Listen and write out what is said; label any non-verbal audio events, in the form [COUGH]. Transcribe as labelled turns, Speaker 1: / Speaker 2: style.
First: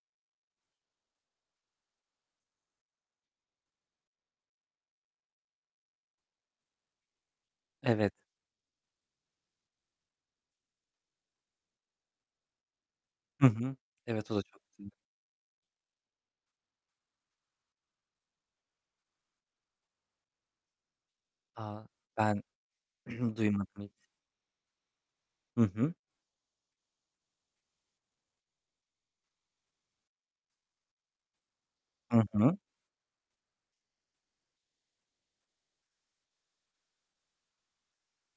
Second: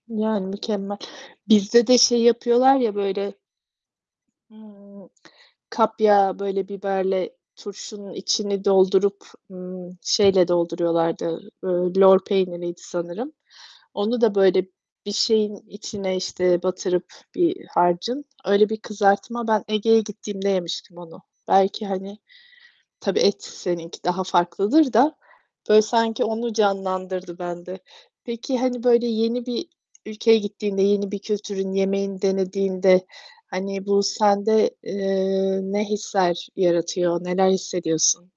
Speaker 1: Yani, mükemmel. Bizde de şey yapıyorlar ya böyle ımm, kapya, böyle biberle
Speaker 2: Evet.
Speaker 1: turşunun içini doldurup, ımm, şeyle dolduruyorlardı, ııı, lor peyniriydi sanırım.
Speaker 2: Hı hı.
Speaker 1: Onu
Speaker 2: Evet,
Speaker 1: da
Speaker 2: o da çok
Speaker 1: böyle
Speaker 2: [UNINTELLIGIBLE]
Speaker 1: bir şeyin içine, işte, batırıp bir harcın, öyle bir kızartma. Ben Ege'ye gittiğimde yemiştim onu.
Speaker 2: A,
Speaker 1: Belki, hani
Speaker 2: ben
Speaker 1: Tabii
Speaker 2: [CLEARS THROAT]
Speaker 1: et
Speaker 2: duymadım hiç.
Speaker 1: seninki daha farklıdır da
Speaker 2: Hı
Speaker 1: böyle
Speaker 2: hı.
Speaker 1: sanki onu canlandırdı bende. Peki, hani, böyle yeni bir ülkeye gittiğinde, yeni bir kültürün
Speaker 2: Hı
Speaker 1: yemeğini
Speaker 2: hı.
Speaker 1: denediğinde, hani bu sende, eee, ne hisler yaratıyor, neler hissediyorsun?